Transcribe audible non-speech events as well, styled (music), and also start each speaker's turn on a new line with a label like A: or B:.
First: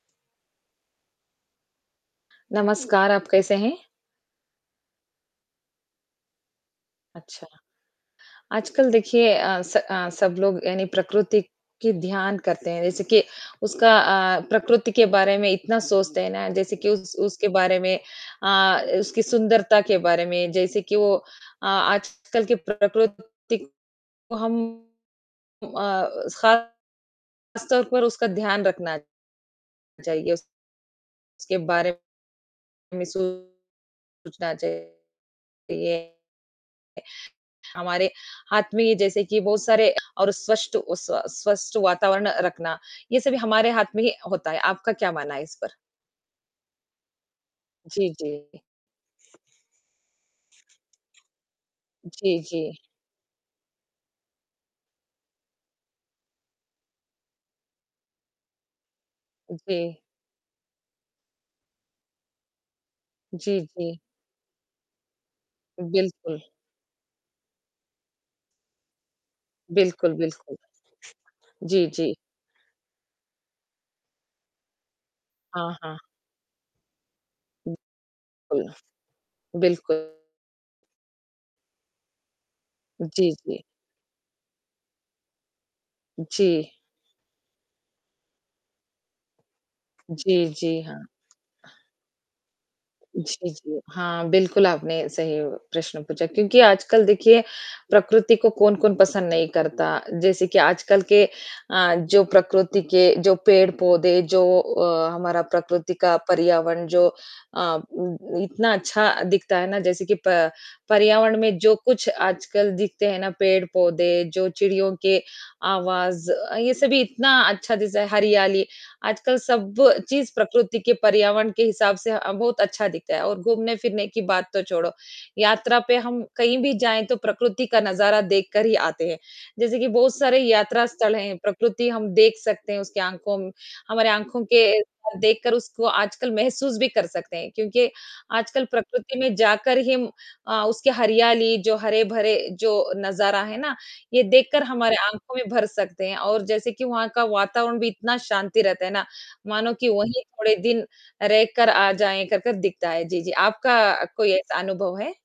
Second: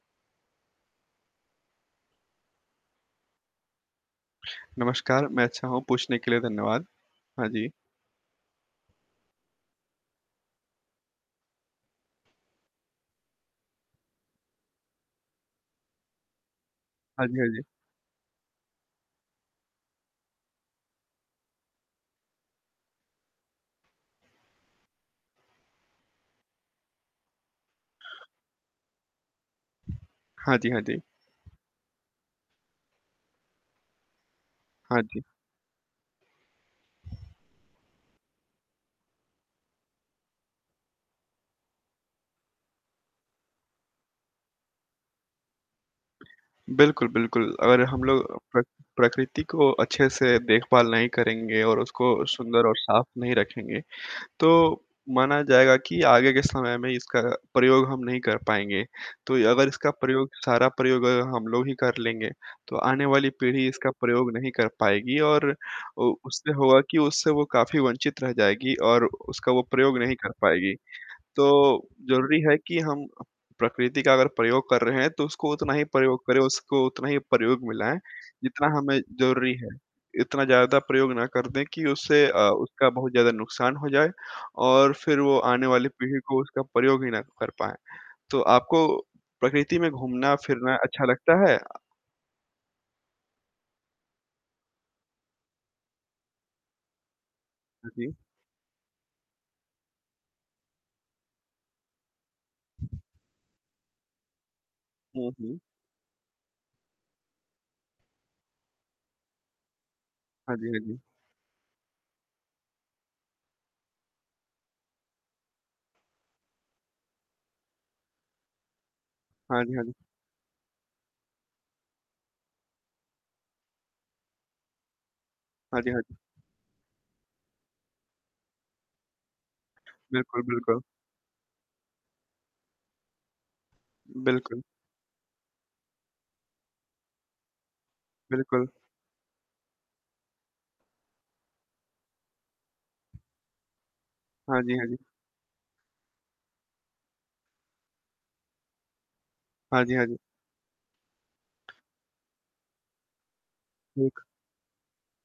A: नमस्कार, आप कैसे हैं?
B: नमस्कार, मैं अच्छा हूँ, पूछने के लिए धन्यवाद।
A: अच्छा।
B: हाँ, जी।
A: आजकल देखिए अ, स अ, सब लोग यानी प्रकृति की ध्यान करते हैं, जैसे कि उसका अ, प्रकृति के बारे में इतना सोचते हैं ना, जैसे कि उस
B: हाँ जी, हाँ
A: उसके
B: जी।
A: बारे में अ, उसकी सुंदरता के बारे में, जैसे कि वो अ, आजकल के प्रकृति को हम उम अ, खासतौर पर उसका ध्यान रखना चाहिए। उस
B: हाँ जी, हाँ जी।
A: उसके बारे में सोचना
B: हाँ
A: चाहिए।
B: जी।
A: हमारे हाथ में ये जैसे कि बहुत सारे और स्वष्ट उ स्व स्वस्थ वातावरण रखना, ये सभी हमारे हाथ में ही होता है। आपका क्या मानना है इस पर?
B: बिल्कुल, बिल्कुल, अगर हम
A: जी,
B: लोग
A: जी।
B: प्र प्रकृति को अच्छे से देखभाल नहीं करेंगे और उसको
A: जी,
B: सुंदर और
A: जी।
B: साफ नहीं रखेंगे, तो माना जाएगा कि आगे के समय में इसका प्रयोग हम नहीं कर पाएँगे। तो अगर इसका
A: जी।
B: प्रयोग सारा प्रयोग अगर हम लोग ही कर लेंगे, तो आने वाली
A: जी,
B: पीढ़ी इसका
A: जी।
B: प्रयोग नहीं कर पाएगी और उ
A: बिल्कुल।
B: उससे होगा कि उससे वो काफ़ी वंचित रह जाएगी और उसका वो प्रयोग
A: बिल्कुल,
B: नहीं कर
A: बिल्कुल।
B: पाएगी।
A: जी,
B: तो,
A: जी।
B: ज़रूरी है कि हम प्रकृति का अगर प्रयोग कर रहे हैं, तो उसको उतना
A: हाँ,
B: ही
A: हाँ।
B: प्रयोग करें, उसको उतना ही प्रयोग में
A: (unintelligible)
B: लाएँ,
A: कुल
B: जितना हमें ज़रूरी है।
A: बिल्कुल।
B: इतना ज़्यादा प्रयोग ना कर दें कि उससे अ, उसका बहुत
A: जी,
B: ज़्यादा
A: जी।
B: नुकसान हो जाए, और फिर वो आने वाली पीढ़ी को उसका
A: जी।
B: प्रयोग ही ना कर पाएँ, तो आपको प्रकृति में
A: जी,
B: घूमना-फिरना
A: जी, हाँ।
B: अच्छा लगता है?
A: जी, जी, हाँ, बिल्कुल आपने सही प्रश्न पूछा, क्योंकि आजकल देखिए,
B: हाँ जी।
A: प्रकृति को कौन-कौन पसंद नहीं करता। जैसे कि आजकल के अ, जो प्रकृति के जो पेड़-पौधे, जो अ,
B: हुँ,
A: हमारा
B: हुँ।
A: प्रकृति का पर्यावरण जो अ उम, इतना अच्छा दिखता है ना, जैसे कि प
B: हाँ जी, हाँ जी।
A: पर्यावरण में जो कुछ आजकल दिखते हैं ना, पेड़-पौधे, जो चिड़ियों के आवाज़ अ, ये सभी इतना अच्छा चीज़ है, हरियाली। आजकल
B: हाँ
A: सब
B: जी, हाँ जी।
A: चीज़ प्रकृति के पर्यावरण के हिसाब से अ, बहुत अच्छा दिखता है और घूमने-फिरने की बात तो छोड़ो, यात्रा
B: हाँ जी,
A: पे
B: हाँ जी।
A: हम कहीं भी जाएँ, तो प्रकृति का नज़ारा देखकर ही आते हैं। जैसे कि बहुत सारे
B: बिल्कुल, बिल्कुल।
A: यात्रा स्थल हैं, प्रकृति हम देख सकते हैं, उसकी आँखों म हमारे आँखों
B: बिल्कुल।
A: के देखकर उसको आजकल महसूस भी कर सकते हैं। क्योंकि आजकल
B: बिल्कुल।
A: प्रकृति में जाकर ही अ, उसकी हरियाली, जो हरे-भरे जो नज़ारा है ना, ये
B: हाँ
A: देखकर
B: जी, हाँ
A: हमारे
B: जी।
A: आँखों में भर सकते हैं, और जैसे कि वहाँ का वातावरण भी इतना शांति रहता है ना, मानो
B: हाँ
A: कि
B: जी, हाँ जी।
A: वहीं थोड़े दिन रहकर आ जाएँ, करकर दिखता है। जी, जी, आपका
B: ठीक।
A: कोई ऐसा अनुभव है?